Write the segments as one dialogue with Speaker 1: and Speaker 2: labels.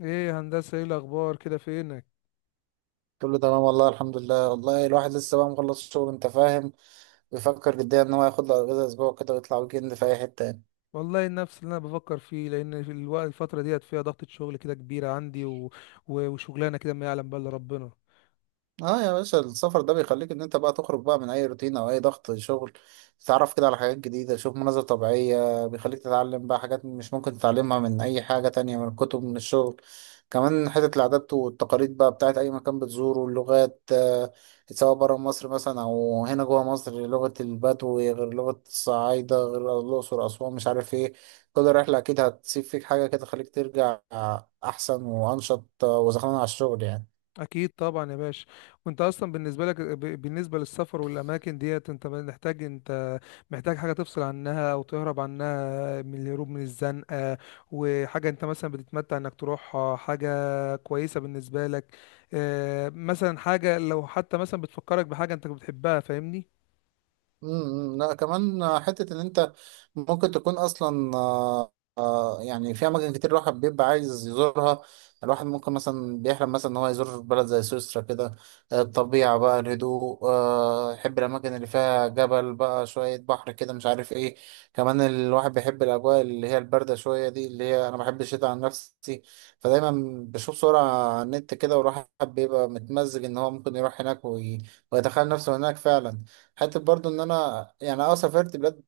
Speaker 1: ايه يا هندسة، ايه الاخبار كده؟ فينك؟
Speaker 2: كله تمام والله الحمد لله. والله الواحد لسه بقى مخلص شغل، انت فاهم، بيفكر جديا ان هو ياخد له اجازه اسبوع كده ويطلع ويكند في اي حته يعني.
Speaker 1: والله نفس اللي انا بفكر فيه، لان في الوقت الفترة ديت فيها ضغطة شغل كده كبيرة عندي و... و... وشغلانة كده ما يعلم بها الا ربنا.
Speaker 2: اه يا باشا، السفر ده بيخليك ان انت بقى تخرج بقى من اي روتين او اي ضغط شغل، تتعرف كده على حاجات جديدة، تشوف مناظر طبيعية، بيخليك تتعلم بقى حاجات مش ممكن تتعلمها من اي حاجة تانية، من الكتب، من الشغل. كمان حتة العادات والتقاليد بقى بتاعت اي مكان بتزوره، اللغات سواء برا مصر مثلا او هنا جوا مصر، لغة البدو غير لغة الصعايدة غير الاقصر اسوان مش عارف ايه. كل رحلة اكيد هتسيب فيك حاجة كده تخليك ترجع احسن وانشط، وزخمان على الشغل يعني.
Speaker 1: اكيد طبعا يا باشا. وانت اصلا بالنسبة لك، بالنسبة للسفر والاماكن ديت، انت محتاج، انت محتاج حاجة تفصل عنها او تهرب عنها، من الهروب من الزنقة، وحاجة انت مثلا بتتمتع انك تروحها، حاجة كويسة بالنسبة لك؟ مثلا حاجة لو حتى مثلا بتفكرك بحاجة انت بتحبها، فاهمني؟
Speaker 2: لا، كمان حتة إن أنت ممكن تكون أصلا يعني في أماكن كتير الواحد بيبقى عايز يزورها. الواحد ممكن مثلا بيحلم مثلا إن هو يزور بلد زي سويسرا كده، الطبيعة بقى، الهدوء، يحب الأماكن اللي فيها جبل بقى شوية بحر كده مش عارف إيه. كمان الواحد بيحب الأجواء اللي هي الباردة شوية دي، اللي هي أنا بحب الشتاء عن نفسي. فدايما بشوف صورة على النت كده والواحد بيبقى متمزج إن هو ممكن يروح هناك ويتخيل نفسه هناك فعلا. حتى برضو ان انا يعني اه سافرت بلاد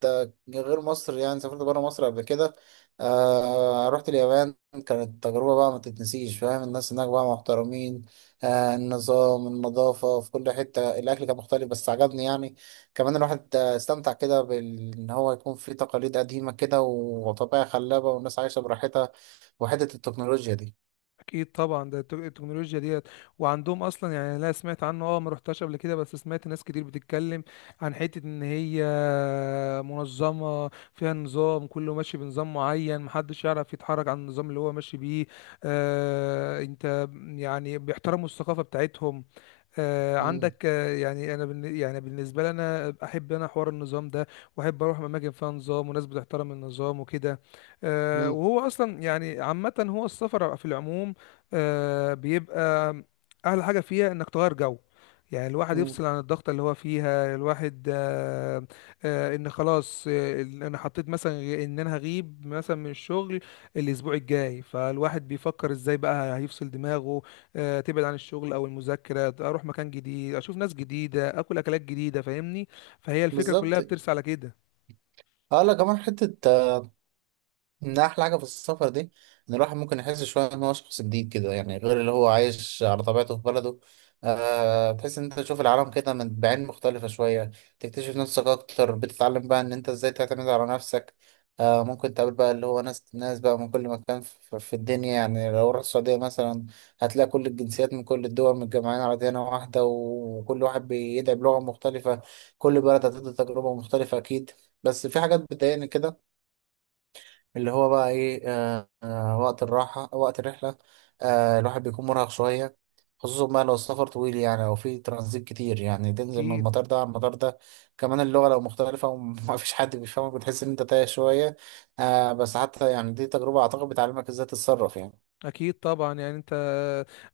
Speaker 2: غير مصر، يعني سافرت بره مصر قبل كده. آه، رحت اليابان. كانت تجربة بقى ما تتنسيش، فاهم، الناس هناك بقى محترمين، آه، النظام، النظافة في كل حتة، الأكل كان مختلف بس عجبني يعني. كمان الواحد استمتع كده إن هو يكون في تقاليد قديمة كده، وطبيعة خلابة، والناس عايشة براحتها، وحتة التكنولوجيا دي.
Speaker 1: اكيد طبعا. ده التكنولوجيا ديت وعندهم اصلا. يعني لا، سمعت عنه، اه، ما رحتش قبل كده، بس سمعت ناس كتير بتتكلم عن حته ان هي منظمه، فيها نظام كله ماشي بنظام معين، محدش يعرف يتحرك عن النظام اللي هو ماشي بيه. آه، انت يعني بيحترموا الثقافه بتاعتهم.
Speaker 2: مم،
Speaker 1: عندك، يعني انا يعني بالنسبه لي انا احب انا حوار النظام ده، واحب اروح اماكن فيها نظام وناس بتحترم النظام وكده.
Speaker 2: مم،
Speaker 1: وهو اصلا يعني عامه هو السفر في العموم بيبقى احلى حاجه فيها انك تغير جو. يعني الواحد
Speaker 2: مم.
Speaker 1: يفصل عن الضغط اللي هو فيها الواحد. ان خلاص، انا حطيت مثلا ان انا هغيب مثلا من الشغل الاسبوع الجاي، فالواحد بيفكر ازاي بقى هيفصل دماغه، تبعد عن الشغل او المذاكره، اروح مكان جديد، اشوف ناس جديده، اكل اكلات جديده، فاهمني؟ فهي الفكره كلها
Speaker 2: بالظبط.
Speaker 1: بترسى على كده.
Speaker 2: اه لا، كمان حتة إن أحلى حاجة في السفر دي إن الواحد ممكن يحس شوية إن هو شخص جديد كده، يعني غير اللي هو عايش على طبيعته في بلده. أه تحس إن أنت تشوف العالم كده من بعين مختلفة شوية، تكتشف نفسك أكتر، بتتعلم بقى إن أنت إزاي تعتمد على نفسك. أه ممكن تقابل بقى اللي هو ناس ناس بقى من كل مكان في الدنيا. يعني لو رحت السعودية مثلا هتلاقي كل الجنسيات من كل الدول متجمعين على ديانة واحدة وكل واحد بيدعي بلغة مختلفة. كل بلد هتدي تجربة مختلفة أكيد. بس في حاجات بتضايقني كده، اللي هو بقى ايه، وقت الراحة، وقت الرحلة، آه، الواحد بيكون مرهق شوية، خصوصا بقى لو السفر طويل يعني او في ترانزيت كتير، يعني تنزل من
Speaker 1: اكيد.
Speaker 2: المطار ده على المطار ده. كمان اللغة لو مختلفة وما فيش حد بيفهمك بتحس ان انت تايه شوية. آه، بس حتى يعني دي تجربة اعتقد بتعلمك ازاي تتصرف يعني.
Speaker 1: اكيد طبعا. يعني انت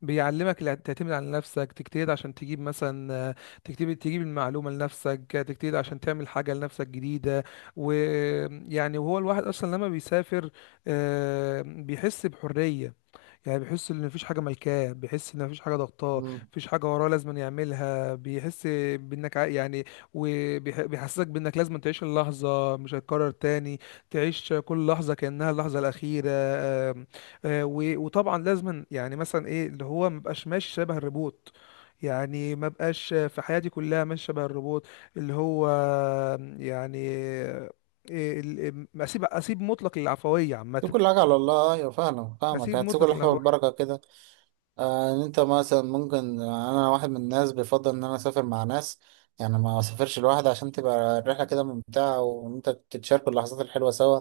Speaker 1: بيعلمك تعتمد على نفسك، تجتهد عشان تجيب مثلا، تجتهد تجيب المعلومه لنفسك، تجتهد عشان تعمل حاجه لنفسك جديده. ويعني وهو الواحد اصلا لما بيسافر بيحس بحريه. يعني بيحس ان مفيش حاجه ملكاه، بيحس ان مفيش حاجه ضغطاه،
Speaker 2: مم.
Speaker 1: مفيش حاجه وراه لازم يعملها، بيحس بانك يعني، وبيحسسك بانك لازم تعيش اللحظه، مش هتكرر تاني، تعيش كل لحظه كانها اللحظه الاخيره. آم، آه، و- وطبعا لازم، يعني مثلا ايه، اللي هو مبقاش ماشي شبه الروبوت. يعني ما بقاش في حياتي كلها ماشي شبه الروبوت، اللي هو يعني، اسيب مطلق للعفويه عامه،
Speaker 2: دي كل حاجة على الله. ايوه فاهمك فاهمك،
Speaker 1: اسيب
Speaker 2: هتسيب
Speaker 1: مطلق
Speaker 2: كل حاجة
Speaker 1: العفويه.
Speaker 2: بالبركة كده. ان انت مثلا ممكن، انا واحد من الناس بيفضل ان انا اسافر مع ناس، يعني ما اسافرش لوحدي، عشان تبقى الرحله كده ممتعه وان انت تتشاركوا اللحظات الحلوه سوا.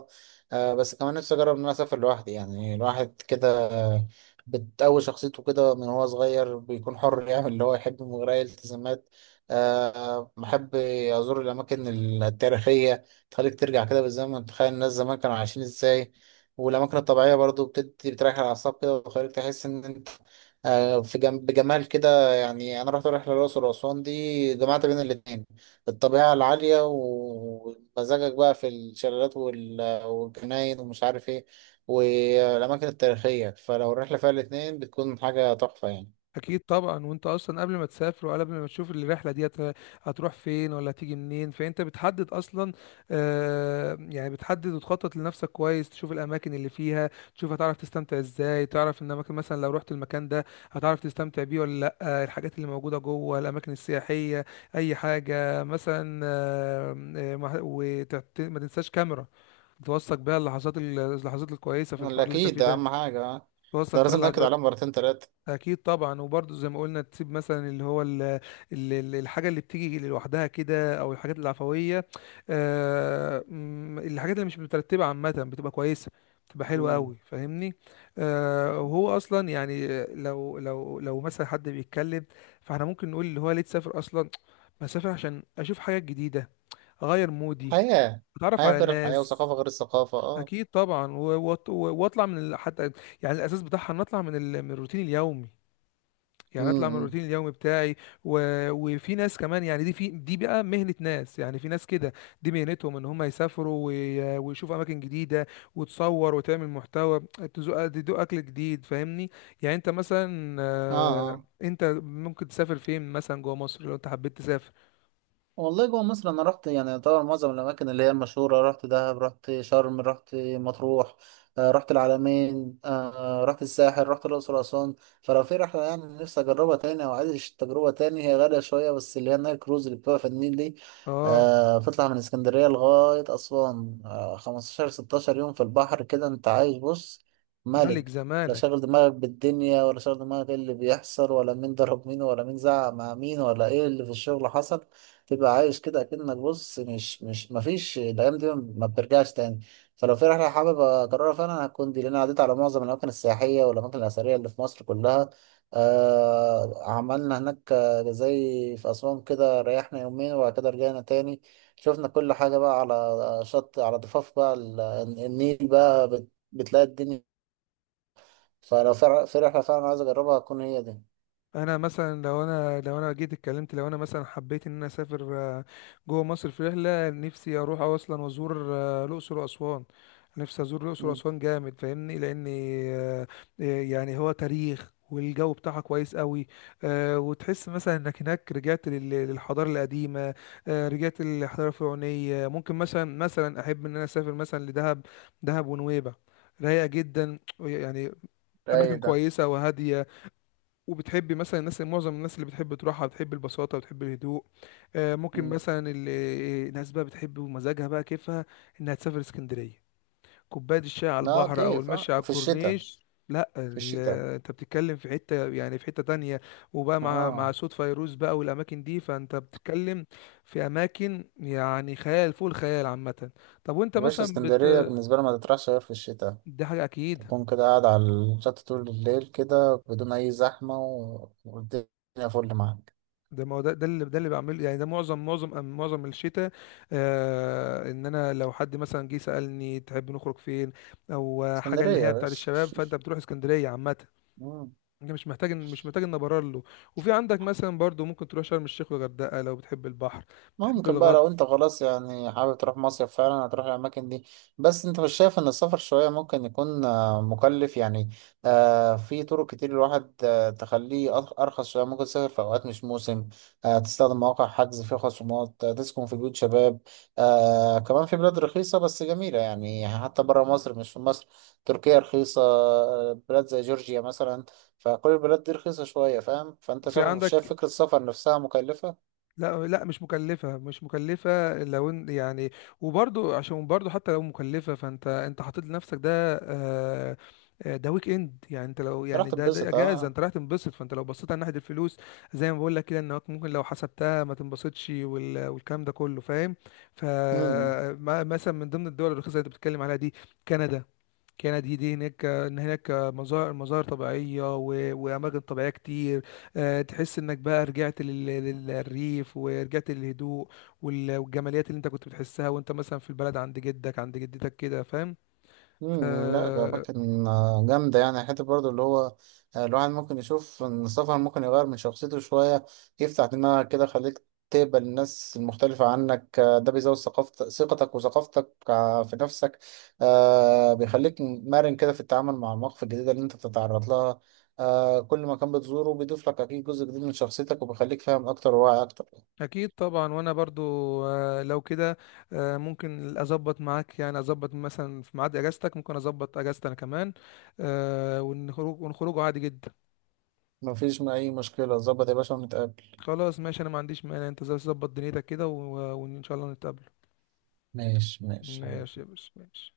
Speaker 2: آه، بس كمان نفسي اجرب ان انا اسافر لوحدي، يعني الواحد كده آه، بتقوي شخصيته كده من هو صغير، بيكون حر يعمل اللي هو يحبه من غير اي التزامات. آه، بحب ازور الاماكن التاريخيه، تخليك ترجع كده بالزمن، تخيل الناس زمان كانوا عايشين ازاي. والاماكن الطبيعيه برضو بتدي بتريح الاعصاب كده وتخليك تحس ان انت آه، في بجمال كده يعني. انا رحت رحله الاقصر واسوان دي، جمعت بين الاتنين، الطبيعه العاليه ومزاجك بقى في الشلالات والجناين ومش عارف ايه، والاماكن التاريخيه. فلو الرحله فيها الاتنين بتكون حاجه تحفه يعني.
Speaker 1: اكيد طبعا. وانت اصلا قبل ما تسافر وقبل ما تشوف الرحله دي، هتروح فين ولا هتيجي منين، فانت بتحدد اصلا؟ آه، يعني بتحدد وتخطط لنفسك كويس، تشوف الاماكن اللي فيها، تشوف هتعرف تستمتع ازاي، تعرف ان اماكن مثلا لو رحت المكان ده هتعرف تستمتع بيه ولا لا، الحاجات اللي موجوده جوه الاماكن السياحيه، اي حاجه مثلا. ما تنساش كاميرا توثق بيها اللحظات، اللحظات الكويسه في
Speaker 2: لا
Speaker 1: الحوار اللي انت
Speaker 2: اكيد،
Speaker 1: فيه
Speaker 2: ده
Speaker 1: ده،
Speaker 2: اهم حاجه آه.
Speaker 1: توثق
Speaker 2: ده
Speaker 1: فيها
Speaker 2: لازم ناكد
Speaker 1: اللحظات.
Speaker 2: عليها مرتين تلاته.
Speaker 1: اكيد طبعا. وبرضه زي ما قلنا تسيب مثلا اللي هو الحاجه اللي بتيجي لوحدها كده، او الحاجات العفويه. آه، م، الحاجات اللي مش مترتبه عامه بتبقى كويسه، بتبقى حلوه
Speaker 2: مم.
Speaker 1: قوي، فاهمني؟ وهو اصلا يعني لو مثلا حد بيتكلم، فاحنا ممكن نقول اللي هو ليه تسافر اصلا؟ بسافر عشان اشوف حاجات جديده، اغير مودي،
Speaker 2: حياه،
Speaker 1: اتعرف
Speaker 2: حياه
Speaker 1: على
Speaker 2: غير الحياه،
Speaker 1: ناس.
Speaker 2: وثقافه غير الثقافه اه.
Speaker 1: اكيد طبعا. و- وأط- واطلع حتى يعني الاساس بتاعها ان اطلع من الروتين اليومي. يعني اطلع من
Speaker 2: امم.
Speaker 1: الروتين اليومي بتاعي. و... وفي ناس كمان، يعني دي، في دي بقى مهنة ناس، يعني في ناس كده دي مهنتهم ان هم يسافروا وي... ويشوفوا اماكن جديدة، وتصور وتعمل محتوى، تدوق اكل جديد، فاهمني؟ يعني انت مثلا
Speaker 2: اه آه.
Speaker 1: انت ممكن تسافر فين مثلا جوه مصر لو انت حبيت تسافر؟
Speaker 2: والله جوه مصر انا رحت يعني طبعا معظم الاماكن اللي هي المشهوره، رحت دهب، رحت شرم، رحت مطروح، رحت العلمين، رحت الساحل، رحت الاقصر اسوان. فلو في رحله يعني نفسي اجربها تاني او عايز تجربه تاني، هي غاليه شويه بس، اللي هي النايل كروز اللي بتبقى في النيل دي.
Speaker 1: اه.
Speaker 2: آه، بتطلع من اسكندريه لغايه اسوان، آه، 15 16 يوم في البحر كده انت عايش، بص،
Speaker 1: ملك
Speaker 2: ملك. لا
Speaker 1: زمان.
Speaker 2: شاغل دماغك بالدنيا ولا شاغل دماغك ايه اللي بيحصل ولا مين ضرب مين ولا مين زعق مع مين ولا ايه اللي في الشغل حصل. تبقى عايش كده اكنك، بص، مش مفيش، الايام دي ما بترجعش تاني. فلو في رحله حابب اكررها فانا هتكون دي، لان أنا عديت على معظم الاماكن السياحيه والاماكن الاثريه اللي في مصر كلها. آه عملنا هناك زي في اسوان كده، ريحنا يومين وبعد كده رجعنا تاني، شفنا كل حاجه بقى على شط، على ضفاف بقى النيل بقى بتلاقي الدنيا. فلو في رحله فعلا عايز اجربها هتكون هي دي.
Speaker 1: انا مثلا لو انا جيت اتكلمت، لو انا مثلا حبيت ان انا اسافر جوه مصر في رحله، نفسي اروح اصلا وازور الاقصر واسوان. نفسي ازور الاقصر
Speaker 2: مم.
Speaker 1: واسوان جامد، فاهمني؟ لاني آه، يعني هو تاريخ والجو بتاعها كويس قوي. أه، وتحس مثلا انك هناك رجعت للحضاره القديمه، أه، رجعت للحضاره الفرعونيه. ممكن مثلا، مثلا احب ان انا اسافر مثلا لدهب. دهب ونويبع رايقه جدا يعني،
Speaker 2: رايق
Speaker 1: اماكن
Speaker 2: ده.
Speaker 1: كويسه وهاديه، وبتحبي مثلا الناس، معظم الناس اللي بتحب تروحها بتحب البساطة، بتحب الهدوء. ممكن
Speaker 2: مم.
Speaker 1: مثلا الناس بقى بتحب ومزاجها بقى كيفها انها تسافر اسكندرية، كوباية الشاي على
Speaker 2: اه
Speaker 1: البحر او
Speaker 2: كيف،
Speaker 1: المشي
Speaker 2: اه
Speaker 1: على
Speaker 2: في الشتاء،
Speaker 1: الكورنيش. لا،
Speaker 2: في الشتاء.
Speaker 1: انت بتتكلم في حتة، يعني في حتة تانية، وبقى مع
Speaker 2: اه
Speaker 1: صوت فيروز بقى والاماكن دي. فانت بتتكلم في اماكن يعني خيال فوق الخيال عامة. طب وانت
Speaker 2: يا باشا،
Speaker 1: مثلا
Speaker 2: اسكندرية بالنسبة لي ما تطرحش غير في الشتاء،
Speaker 1: دي حاجة اكيد.
Speaker 2: تكون كده قاعد على الشط طول الليل كده بدون أي زحمة، والدنيا فل معاك.
Speaker 1: ده ما هو ده، ده اللي، ده اللي بعمله، يعني ده معظم معظم الشتاء. آه، ان انا لو حد مثلا جه سألني تحب نخرج فين، او حاجه
Speaker 2: اسكندرية
Speaker 1: اللي
Speaker 2: يا
Speaker 1: هي بتاعت
Speaker 2: باشا.
Speaker 1: الشباب، فانت بتروح اسكندريه عامه. انت مش محتاج ان ابرر له. وفي عندك مثلا برضو ممكن تروح شرم الشيخ والغردقه لو بتحب البحر، بتحب
Speaker 2: ممكن بقى لو
Speaker 1: الغطس.
Speaker 2: انت خلاص يعني حابب تروح مصيف فعلا هتروح الاماكن دي. بس انت مش شايف ان السفر شوية ممكن يكون آه، مكلف يعني؟ آه، في طرق كتير الواحد آه، تخليه ارخص شوية. ممكن تسافر في اوقات مش موسم، آه، تستخدم مواقع حجز فيها خصومات، آه، تسكن في بيوت شباب. آه، كمان في بلاد رخيصة بس جميلة، يعني حتى برا مصر مش في مصر. تركيا رخيصة، آه، بلاد زي جورجيا مثلا. فكل البلاد دي رخيصة شوية، فاهم، فانت
Speaker 1: وفي
Speaker 2: شايف، شايف
Speaker 1: عندك،
Speaker 2: فكرة السفر نفسها مكلفة؟
Speaker 1: لا لا، مش مكلفة، لو يعني. وبرضو عشان برضو حتى لو مكلفة، فانت انت حاطط لنفسك ده، آه، ده ويك اند. يعني انت لو،
Speaker 2: راح
Speaker 1: يعني ده، ده
Speaker 2: تتبسط
Speaker 1: اجازة،
Speaker 2: اه.
Speaker 1: انت رايح تنبسط، فانت لو بصيت على ناحية الفلوس زي ما بقول لك كده، انك ممكن لو حسبتها ما تنبسطش، وال- والكلام ده كله، فاهم؟
Speaker 2: مم.
Speaker 1: فمثلا من ضمن الدول الرخيصة اللي انت بتتكلم عليها دي كندا. كانت دي هناك ان هناك مظاهر، طبيعيه و... واماكن طبيعيه كتير. تحس انك بقى رجعت للريف، ورجعت للهدوء، وال... والجماليات اللي انت كنت بتحسها وانت مثلا في البلد عند جدك عند جدتك كده، فاهم؟
Speaker 2: مم. لا،
Speaker 1: آه،
Speaker 2: أماكن آه، جامدة يعني. حتى برضو اللي هو آه، الواحد ممكن يشوف إن السفر ممكن يغير من شخصيته شوية، يفتح دماغك كده، خليك تقبل الناس المختلفة عنك. آه، ده بيزود ثقتك وثقافتك آه، في نفسك. آه، بيخليك مرن كده في التعامل مع المواقف الجديدة اللي أنت بتتعرض لها. آه، كل مكان بتزوره بيضيف لك أكيد جزء جديد من شخصيتك، وبيخليك فاهم أكتر وواعي أكتر.
Speaker 1: اكيد طبعا. وانا برضو لو كده ممكن اظبط معاك، يعني اظبط مثلا في ميعاد اجازتك، ممكن اظبط اجازتي انا كمان ونخرج، عادي جدا.
Speaker 2: مفيش أي مشكلة، ظبط يا باشا ونتقابل.
Speaker 1: خلاص ماشي، انا ما عنديش مانع، انت ظبط دنيتك كده و... وان شاء الله نتقابل.
Speaker 2: ماشي ماشي
Speaker 1: ماشي يا
Speaker 2: حبيبي.
Speaker 1: باشا، ماشي.